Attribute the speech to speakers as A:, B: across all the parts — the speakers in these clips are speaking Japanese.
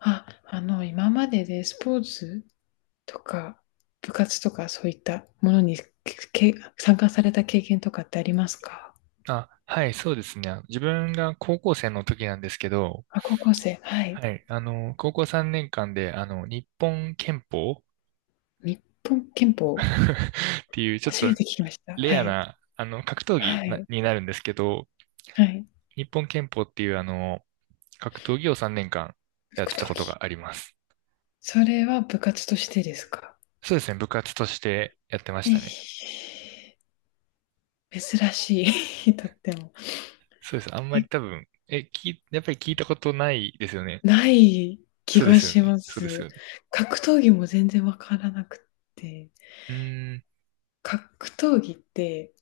A: あ、あの、今まででスポーツとか部活とかそういったものにけ参加された経験とかってありますか？
B: はい、そうですね。自分が高校生の時なんですけど、
A: あ、高校生、はい。
B: はい、高校3年間で、日本拳法
A: 日本拳法、
B: っていう、ちょっ
A: 初
B: と
A: めて聞きました。は
B: レア
A: い。
B: な、格闘技
A: はい。
B: になるんですけど、
A: はい。
B: 日本拳法っていう、格闘技を3年間やっ
A: 格
B: てたこ
A: 闘
B: と
A: 技。
B: があります。
A: それは部活としてですか？
B: そうですね、部活としてやってまし
A: え
B: た
A: ー
B: ね。
A: 珍しい、とっても。
B: そうです。あんま
A: え、
B: り多分、やっぱり聞いたことないですよね。
A: ない気
B: そうで
A: が
B: すよ
A: し
B: ね。
A: ま
B: そうです
A: す。
B: よね。
A: 格闘技も全然わからなくて。
B: うーん。
A: 格闘技って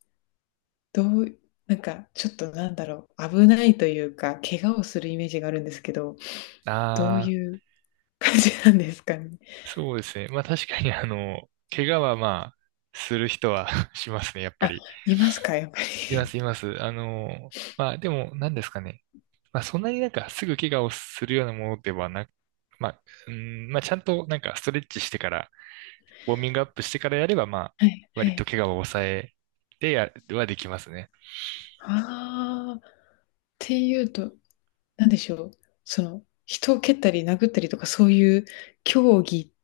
A: どう、なんかちょっとなんだろう、危ないというか、怪我をするイメージがあるんですけど、どう
B: あ
A: い
B: あ。
A: う感じなんですかね？
B: そうですね。まあ確かに怪我はまあ、する人は しますね、やっぱ
A: あ、
B: り。
A: いますか、やっぱ
B: いま
A: り。
B: す、います。まあでも、何ですかね。まあそんなになんかすぐ怪我をするようなものではなく、まあ、うん、まあちゃんとなんかストレッチしてから、ウォーミングアップしてからやれば、まあ、
A: はいは
B: 割と
A: い。
B: 怪我を抑えてはできますね。
A: ああ、っていうと、なんでしょう、その、人を蹴ったり殴ったりとかそういう競技っ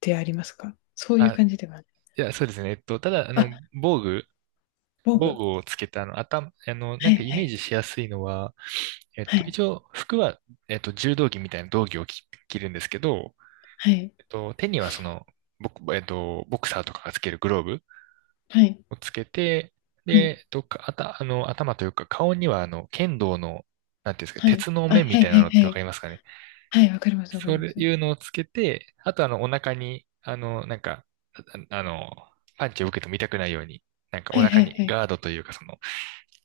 A: てありますか？そういう
B: あ、
A: 感じでは、
B: いや、そうですね。ただ、
A: あ、防
B: 防
A: 具。
B: 具をつけた、頭、
A: は
B: なんか
A: い
B: イ
A: は
B: メー
A: い。
B: ジしやすいのは、
A: はい
B: 一応、服は、柔道着みたいな道着を着るんですけど、
A: はい
B: 手にはその、ボクサーとかがつけるグローブ
A: はい
B: をつけて、
A: はい
B: で、かあた、あの、頭というか、顔には、剣道の、なんていうんですか、
A: はい。
B: 鉄の
A: あ、
B: 面み
A: はい
B: たい
A: は
B: なの
A: い
B: っ
A: は
B: てわか
A: い。
B: りますかね。
A: はい、わかりますわか
B: そ
A: りま
B: う
A: す。
B: いうのをつけて、あと、お腹に、なんか、ああの、パンチを受けても痛くないように、なんか
A: は
B: お
A: い
B: 腹
A: はい
B: に
A: はい。
B: ガードというか、その、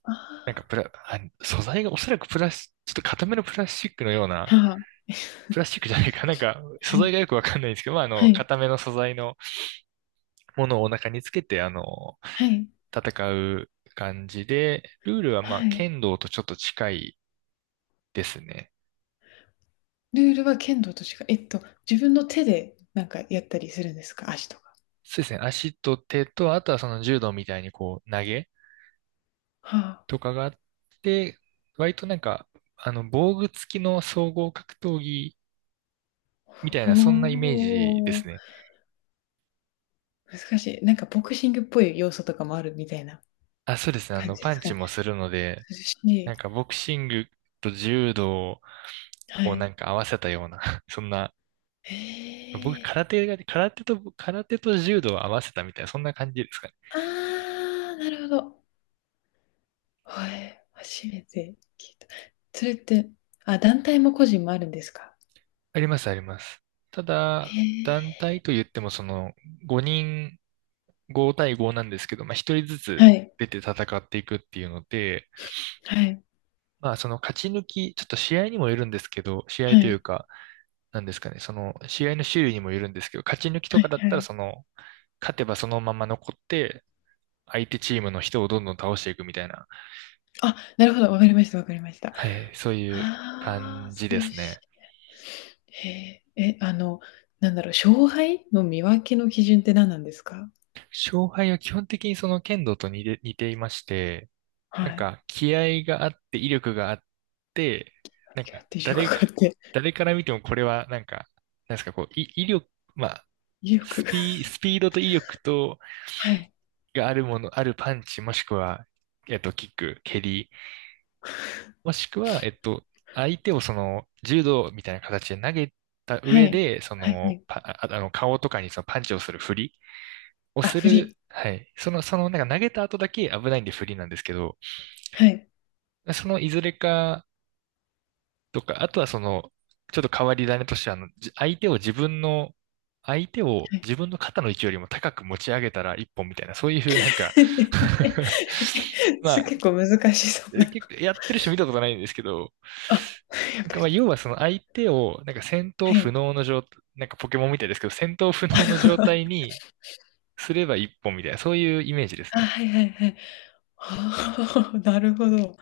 A: あ
B: なんかプラ、あ素材がおそらくプラス、ちょっと固めのプラスチックのような、
A: あ、はあ、
B: プラスチックじゃないか。なんか、
A: は
B: 素材
A: い。
B: がよくわかんないんですけど、まあ、
A: はい、
B: 固めの素材のものをお腹につけて、
A: はい、
B: 戦う感じで、ルールはまあ、
A: はい。
B: 剣道とちょっと近いですね。
A: ルールは剣道としか、えっと、自分の手でなんかやったりするんですか、足とか。
B: そうですね。足と手と、あとはその柔道みたいにこう、投げ
A: は
B: とかがあって、割となんか、防具付きの総合格闘技
A: あ、
B: みたいな、そんなイメージで
A: ほー、
B: すね。
A: 難しい。なんかボクシングっぽい要素とかもあるみたいな
B: あ、そうですね。
A: 感じで
B: パン
A: すか
B: チ
A: ね。
B: もするので、
A: 涼しい。
B: なんかボクシングと柔道
A: は
B: をな
A: い。
B: んか合わせたような、そんな、
A: へ
B: 僕
A: え、
B: 空手と柔道を合わせたみたいな、そんな感じですかね。
A: あー、なるほど。はい、初めて聞いた。それって、あ、団体も個人もあるんですか？
B: あります、あります。た
A: へ
B: だ、
A: え。
B: 団体と言ってもその5人、5対5なんですけど、まあ1人ずつ
A: はい、
B: 出て戦っていくっていうので、
A: はい、
B: まあその勝ち抜き、ちょっと試合にもよるんですけど、試合
A: は
B: という
A: い、
B: か、なんですかね、その試合の種類にもよるんですけど、勝ち抜きと
A: は
B: か
A: い、
B: だっ
A: は
B: たら
A: い。
B: その、勝てばそのまま残って、相手チームの人をどんどん倒していくみたいな、
A: あ、なるほど、わかりました、わかりました。
B: はい、そういう
A: ああ、
B: 感
A: そ
B: じ
A: う
B: で
A: いう
B: す
A: し、
B: ね。
A: へえ、え、あの、なんだろう、勝敗の見分けの基準って何なんですか？
B: 勝敗は基本的にその剣道と似ていまして、
A: は
B: なん
A: い。
B: か気合があって威力があって、なん
A: いや
B: か
A: って威力があって、
B: 誰から見てもこれはなんか、なんですか、こう、威力、まあ、
A: 威力。
B: スピードと威力と、
A: はい。
B: があるもの、あるパンチ、もしくは、キック、蹴りもしくは、相手をその柔道みたいな形で投げた
A: は
B: 上
A: い。
B: で、そ
A: はいは
B: の
A: い。
B: パ、ああの顔とかにそのパンチをする振りを
A: あ、
B: す
A: 振
B: る、
A: り。
B: はい。その、そのなんか投げた後だけ危ないんで振りなんですけど、
A: はい。
B: そのいずれかとか、あとはその、ちょっと変わり種としては、じ相手を自分の、相手を
A: はい。
B: 自分の肩の位置よりも高く持ち上げたら一本みたいな、そういうなんか ま
A: す
B: あ、
A: 結構難しそうな。
B: 結構やってる人見たことないんですけど、
A: あ、やっ
B: なん
A: ぱ
B: かまあ
A: り。
B: 要はその相手を、なんか戦闘
A: は
B: 不
A: い。
B: 能の状態、なんかポケモンみたいですけど、戦闘不能の状態 にすれば一本みたいな、そういうイメージです
A: あ、
B: ね。
A: はいはいはい。ああ、なるほど。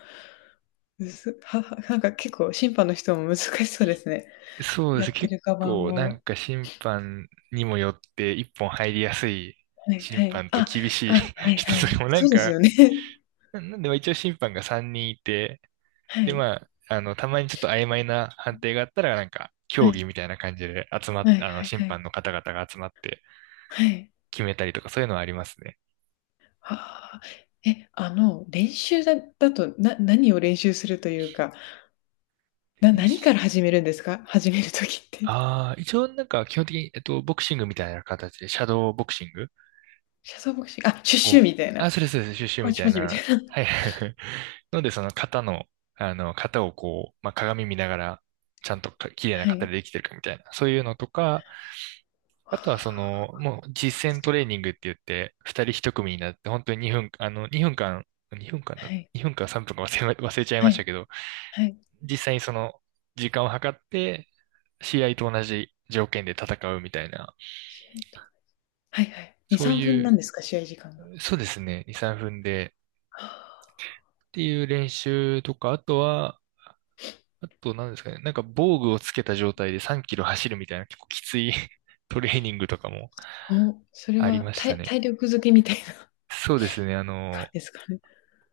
A: むずははなんか結構審判の人も難しそうですね。
B: そうで
A: や
B: す。
A: って
B: 結
A: る側
B: 構なん
A: も
B: か審判にもよって一本入りやすい
A: はい
B: 審
A: はい。
B: 判と
A: あ、
B: 厳しい
A: あ、は い
B: 人
A: は
B: と
A: い。
B: かもな
A: そ
B: ん
A: うです
B: か、
A: よね。
B: なんでまあ一応審判が3人いて、
A: は
B: で
A: い。
B: まあ、たまにちょっと曖昧な判定があったらなんか、
A: は
B: 競
A: い。
B: 技みたいな感じで集まっ、
A: はい
B: あの、
A: はい
B: 審
A: はい。
B: 判の方々が集まって
A: はい。
B: 決めたりとかそういうのはありますね。
A: はあ。え、あの、練習だと、な何を練習するというか、な
B: 練
A: 何か
B: 習。
A: ら始めるんですか？始める時って。
B: ああ、一応なんか基本的に、ボクシングみたいな形で、シャドーボクシング
A: シャボクシングあ、シュッシュ
B: こう、
A: みたいな、
B: あ、それそれそれ、シュッシュ
A: パ
B: み
A: チ
B: たい
A: パチみたい
B: な。
A: な。
B: はい。ので、その型の、型をこう、まあ、鏡見ながら、ちゃんとか綺麗な
A: は
B: 型
A: い。
B: でできてるかみたいな。そういうのとか、
A: は
B: あとはその、
A: あ、
B: もう
A: ど
B: 実
A: っ
B: 践ト
A: ち
B: レー
A: か、
B: ニングって言って、二人一組になって、本当に2分、2分間、2分間だ、
A: はい。
B: 2分間3分か忘れま、忘れちゃい
A: は
B: ました
A: い。
B: けど、
A: はい。
B: 実際にその、時間を測って、試合と同じ条件で戦うみたいな、
A: シュッと、はいはい。2、
B: そう
A: 3
B: い
A: 分なん
B: う
A: ですか？試合時間が。
B: そうですね。2、3分で。
A: はあ。
B: っていう練習とか、あとは、あと何ですかね。なんか防具をつけた状態で3キロ走るみたいな結構きつい トレーニングとかも
A: おそれ
B: あり
A: は
B: まし
A: た
B: た
A: い
B: ね。
A: 体力づけみたいな
B: そうですね。
A: 感じですかね。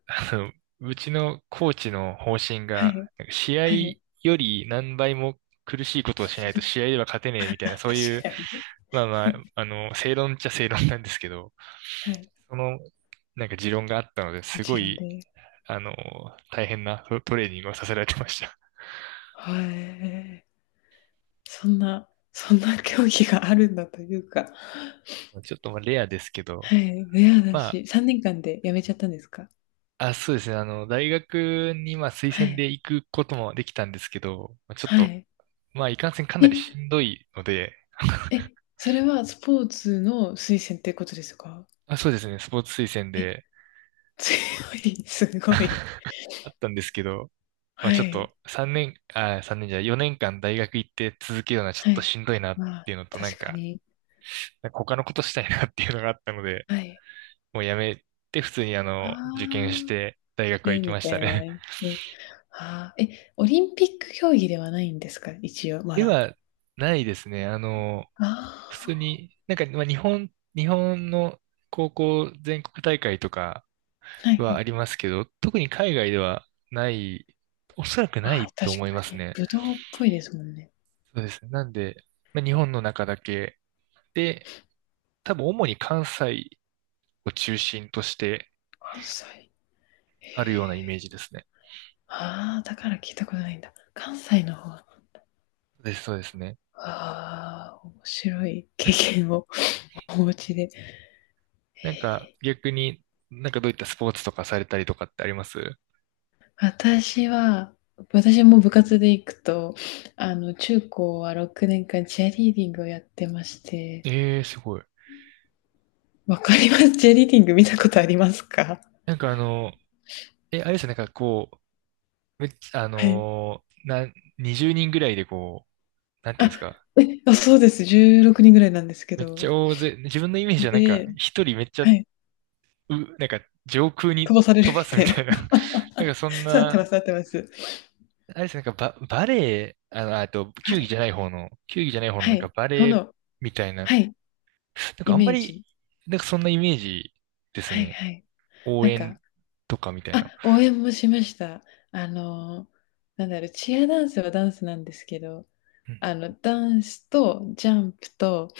B: あの、うちのコーチの方針
A: は
B: が、
A: い。
B: なんか試合
A: はい。
B: より何倍も苦しいことをしないと試合
A: 確
B: では勝てねえみたいな、そういう、
A: かに
B: まあまあ、正論っちゃ正論なんですけど、
A: はい。
B: その、なんか持論があったので、
A: も
B: す
A: ち
B: ご
A: ろん
B: い
A: で。
B: あの、大変なトレーニングをさせられてました。
A: はい。そんな、そんな競技があるんだというか。
B: ちょっとまあレアですけど、
A: はい。レアだ
B: ま
A: し、3年間で辞めちゃったんですか？
B: あ、あ、そうですね、大学にまあ推
A: は
B: 薦
A: い。
B: で行くこともできたんですけど、まあちょっ
A: は
B: と、
A: い。
B: まあ、いかんせんかな
A: え、
B: りしんどいので、
A: え、それはスポーツの推薦ってことですか？
B: まあ、そうですね、スポーツ推薦
A: え、
B: で
A: 強い、すごい。
B: あったんですけど、まあ、
A: は
B: ちょっ
A: い。
B: と3年、あ、3年じゃない4年間大学行って続けるのはちょ
A: は
B: っと
A: い。
B: しんどいなっ
A: まあ、
B: ていうのと、
A: 確かに。
B: なんか他のことしたいなっていうのがあったので、
A: はい。
B: もうやめて普通に
A: あ
B: 受験し
A: あ、
B: て大学は
A: ね、
B: 行き
A: み
B: まし
A: た
B: た
A: いな。
B: ね。
A: ね。ああ、え、オリンピック競技ではないんですか、一応、ま
B: で
A: だ。
B: はないですね。
A: あ
B: 普通に、なんか、まあ、日本の高校全国大会とか
A: あ、はいは
B: はあ
A: い。
B: りますけど、特に海外ではない、おそらくな
A: ああ、
B: いと
A: 確
B: 思いま
A: か
B: す
A: に。
B: ね。
A: ぶどうっぽいですもんね。
B: そうですね。なんで、まあ、日本の中だけで、多分主に関西を中心として
A: 関西。へ
B: あるようなイメ
A: え。
B: ージですね。
A: ああ、だから聞いたことないんだ。関西の方。あ
B: そうです、そうですね。
A: あ、面白い経験を お持ちで。
B: な
A: へ
B: んか
A: え、
B: 逆に、なんかどういったスポーツとかされたりとかってあります？
A: 私は、私も部活で行くと、あの、中高は6年間チアリーディングをやってまして、
B: ええー、すごい。
A: わかります。チアリーディング見たことありますか？
B: なんかあれですよね、なんかこう、めっちゃ、あ
A: はい。
B: のーな、20人ぐらいでこう、なんて
A: あ、
B: いうんですか、
A: え、あ、そうです。16人ぐらいなんですけ
B: めっち
A: ど。
B: ゃ大勢、自分のイメージはなんか、
A: で、
B: 一人めっちゃ、
A: はい。
B: なんか、上空
A: 久
B: に
A: 保される
B: 飛
A: み
B: ばす
A: た
B: み
A: いな。
B: たいな、なんか そん
A: そうなってま
B: な、
A: す、なってます。
B: あれですね、なんかバレエ、あと、
A: あれ、
B: 球技じゃない方の
A: は
B: なんか
A: い。
B: バ
A: そ
B: レエ
A: の、
B: みたいな、な
A: はい、
B: んか
A: イ
B: あんま
A: メー
B: り、
A: ジ。
B: なんかそんなイメージです
A: はい
B: ね。
A: はい。
B: 応
A: なんか、
B: 援とかみたいな。
A: あ、応援もしました。あの、なんだろう、チアダンスはダンスなんですけど、
B: う
A: あ
B: ん。
A: の、ダンスとジャンプと、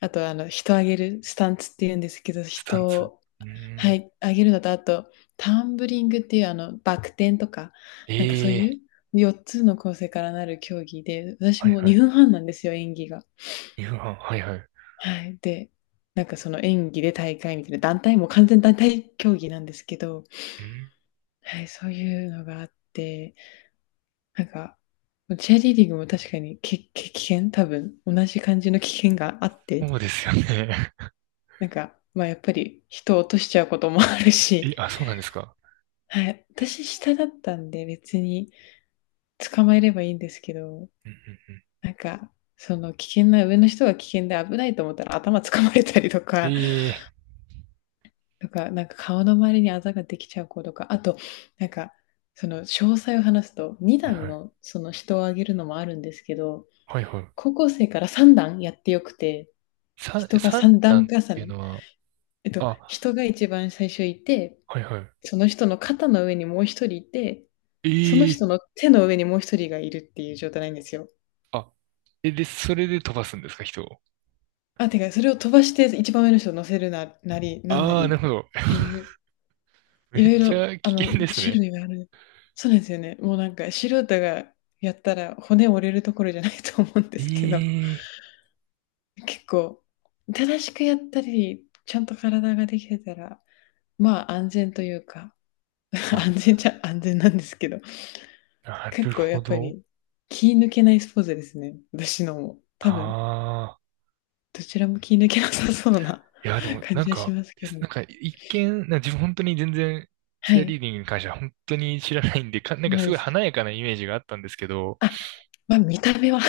A: あと、あの、人上げるスタンツって言うんですけど、
B: スタン
A: 人
B: ツ。
A: を、
B: うー
A: は
B: ん。
A: い、上げるのと、あと、タンブリングっていう、あの、バク転とか、なんかそういう
B: ええ、
A: 4つの構成からなる競技で、私
B: はい
A: も
B: はい。
A: 2分半なんですよ、演技が。
B: 夕飯、はいはい。
A: はい。で、なんかその演技で大会みたいな、団体も完全団体競技なんですけど、
B: うん、
A: はい、そういうのがあって、なんか、チェアリーディングも確かにけけ危険多分、同じ感じの危険があって、
B: そうですよね。
A: なんか、まあやっぱり人を落としちゃうこともある
B: え、
A: し、
B: あ、そうなんですか。
A: はい、私下だったんで別に捕まえればいいんですけど、
B: うんうんうん。
A: なんか、その危険な、上の人が危険で危ないと思ったら頭掴まれたりと
B: え
A: か、
B: え、
A: とか、なんか顔の周りにあざができちゃう子とか、あと、なんか、その詳細を話すと、
B: はい
A: 2段
B: はい。
A: のその人を上げるのもあるんですけど、
B: はいはい。
A: 高校生から3段やってよくて、
B: 三、
A: 人が
B: 三
A: 3段
B: 段っ
A: 重
B: ていう
A: ね。
B: のは、
A: えっと、
B: あ、
A: 人が一番最初いて、
B: はいはい。
A: その人の肩の上にもう一人いて、その
B: え
A: 人の
B: え、
A: 手の上にもう一人がいるっていう状態なんですよ。
B: あ、え、で、それで飛ばすんですか、人を。
A: あ、てか、それを飛ばして一番上の人を乗せるな、なり、なんな
B: ああ、なる
A: り
B: ほど。
A: って いう、
B: め
A: い
B: っ
A: ろい
B: ち
A: ろ、
B: ゃ
A: あ
B: 危
A: の、
B: 険です
A: 種
B: ね。
A: 類がある。そうなんですよね。もうなんか、素人がやったら骨折れるところじゃないと思うんですけど、
B: ええ、
A: 結構、正しくやったり、ちゃんと体ができてたら、まあ安全というか、安
B: あ、
A: 全じゃ安全なんですけど、
B: なる
A: 結構や
B: ほ
A: っぱ
B: ど。
A: り気抜けないスポーツですね。私のも。多分、
B: ああ、
A: どちらも気抜けなさそうな
B: いや、で も、
A: 感
B: なん
A: じはし
B: か、
A: ますけ
B: な
A: ど。
B: んか、一見、なんか自分本当に全然、
A: は
B: チアリー
A: い。
B: ディングに関しては本当に知らないんで、か、
A: そ
B: なん
A: う
B: か
A: な
B: す
A: ん
B: ご
A: で
B: い
A: すけ
B: 華や
A: ど。
B: かなイメージがあったんですけど、
A: あ、まあ見た目は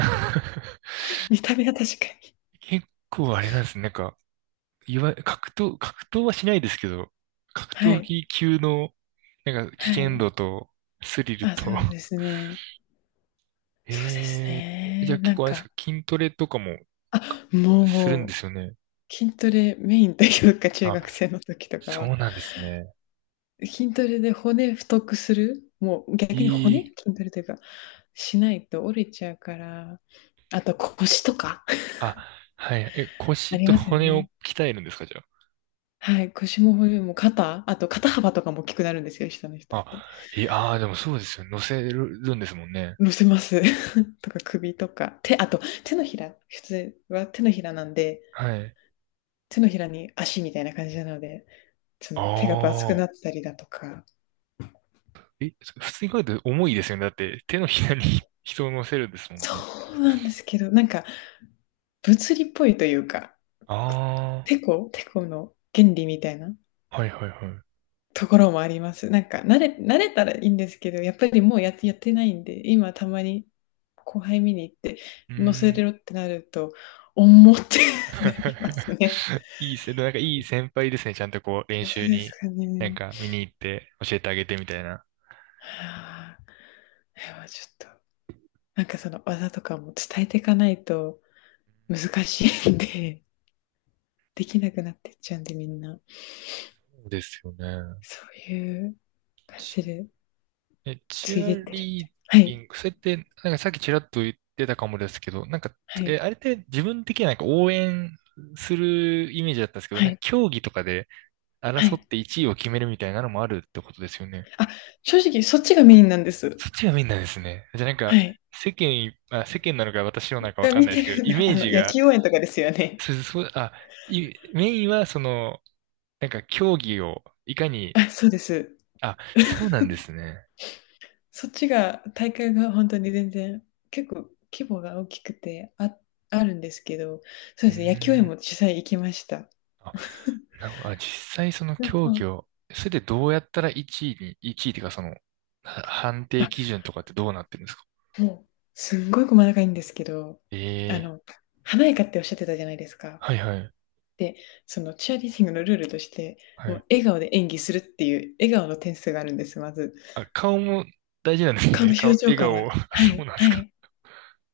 A: 見た目は確かに。
B: 結構あれなんですね。なんか、いわ、格闘はしないですけど、格
A: は
B: 闘
A: い。
B: 技級の、なんか危
A: は
B: 険
A: い。
B: 度と、スリル
A: あ、
B: と、
A: そうですね。そうです
B: えじゃあ
A: ね。
B: 結
A: なん
B: 構あれです
A: か、
B: か、筋トレとかもか
A: あ、もう
B: するん
A: も
B: ですよね。
A: う、筋トレメインというか、中
B: あ、
A: 学生の時とかは、
B: そうなんですね。
A: 筋トレで骨太くする、もう逆に
B: い
A: 骨
B: い。
A: 筋トレというか、しないと折れちゃうから、あと腰とか
B: あ、はい。え、
A: あ
B: 腰
A: り
B: と
A: ますよ
B: 骨を
A: ね。
B: 鍛えるんですか、じゃ
A: はい、腰も骨も肩、あと肩幅とかも大きくなるんですよ、下の人
B: あ。
A: って。
B: あ、いい、あー、でもそうですよね。乗せるんですもんね。
A: 乗せます。とか首とか、手、あと手のひら、普通は手のひらなんで、
B: はい。
A: 手のひらに足みたいな感じなので、そ
B: あ
A: の手がバツく
B: あ。
A: なったりだとか、
B: え、普通に考えて重いですよね。だって手のひらに 人を乗せるんですもんね。
A: そう。なんですけど、なんか物理っぽいというか、
B: ああ。
A: テコの原理みたいな
B: はいはいはい。う
A: ところもあります。なんか慣れたらいいんですけど、やっぱりもうやって、やってないんで、今たまに後輩見に行って、
B: ー
A: 乗せ
B: ん。
A: れろってなると、重ってなりますね。
B: いいせ、なんかいい先輩ですね。ちゃんとこう練
A: そ
B: 習
A: うです
B: に、
A: か
B: なん
A: ね。
B: か見に行って教えてあげてみたいな。
A: はあ、ちょっと、なんかその技とかも伝えていかないと難しいんで、できなくなってっちゃうんで、みんな。
B: そうですよね。
A: そういう感じ
B: チ、
A: で、
B: え、チ
A: ついで
B: ア
A: ってるみ
B: リー
A: たい。は
B: ディ
A: い、
B: ング、それって、なんかさっきちらっと言ってたかもですけど、なんか、
A: はい、
B: え、あれって自分的にはなんか応援するイメージだったんですけど、
A: は
B: なんか
A: い、
B: 競技とかで
A: は
B: 争っ
A: い。
B: て1位を決めるみたいなのもあるってことですよね。
A: あ、正直、そっちがメインなんです。
B: そっちがメインなんですね。じゃあなん
A: は
B: か、
A: い。
B: 世間い、あ、世間なのか私のなのかわ
A: が
B: かん
A: 見
B: ないで
A: て
B: すけど、
A: るん
B: イ
A: だ。
B: メー
A: あの、
B: ジ
A: 野
B: が
A: 球応援とかですよね。
B: そそう、あ、いメインはその、なんか競技をいかに、
A: あ、そうです。
B: あ、そうなんですね。
A: そっちが、大会が本当に全然、結構規模が大きくて、あ、あるんですけど、そ
B: う
A: う
B: ー
A: ですね、野球応援も
B: ん。
A: 実際行きました。
B: あ、な、あ、実際その
A: 両
B: 競
A: 方、
B: 技を、それでどうやったら1位に、1位っていうかその、は判定
A: あ、
B: 基準とかってどうなってるんですか。
A: もう、すんごい細かいんですけど、あ
B: ええ、
A: の、華やかっておっしゃってたじゃないですか。
B: はいはい、
A: で、そのチアリーディングのルールとして、
B: は
A: も
B: い。
A: う笑顔で演技するっていう笑顔の点数があるんです、まず。
B: あ、顔も大事なんです
A: 顔の
B: ね。
A: 表
B: 顔、
A: 情
B: 笑
A: から、
B: 顔 あ、
A: は
B: そう
A: い
B: なんです
A: は
B: か。
A: い。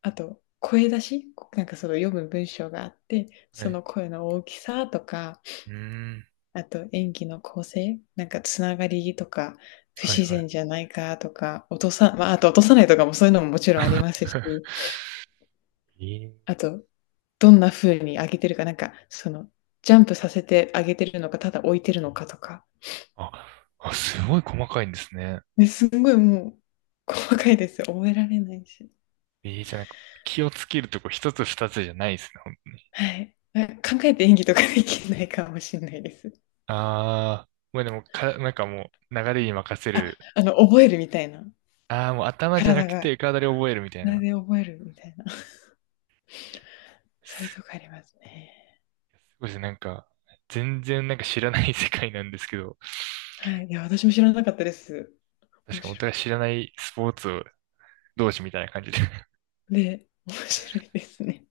A: あと、声出し、こなんかその読む文章があって、
B: は
A: その
B: い。
A: 声の大きさとか、
B: うーん、
A: あと演技の構成、なんかつながりとか、不
B: はい
A: 自
B: はい。
A: 然じゃないかとか、落とさま、あと落とさないとかもそういうのももちろんありますし、
B: え
A: あ
B: え、
A: と、どんな風に上げてるか、なんかそのジャンプさせて上げてるのか、ただ置いてるのかとか。
B: あ、あ、すごい細かいんですね。
A: ねすんごいもう、細かいですよ。覚えられないし。
B: ええ、じゃあなんか気をつけるとこ一つ二つじゃないですね。ほん、
A: はい。え考えて演技とかできないかもしんないです。
B: ああ、もうでもか、なんかもう流れに任せ
A: あ、
B: る。
A: あの、覚えるみたいな。
B: ああ、もう頭じゃな
A: 体
B: く
A: が、
B: て体で覚えるみたい
A: 体
B: な。
A: で覚えるみたいな。
B: す
A: そういうとこありますね。
B: ごいですね。なんか、全然なんか知らない世界なんですけど、
A: はい。いや、私も知らなかったです。
B: 確
A: 面
B: かにお
A: 白
B: 互い
A: か
B: 知ら
A: っ
B: ないスポーツを同士みたいな感じで。
A: た。で、面白いですね。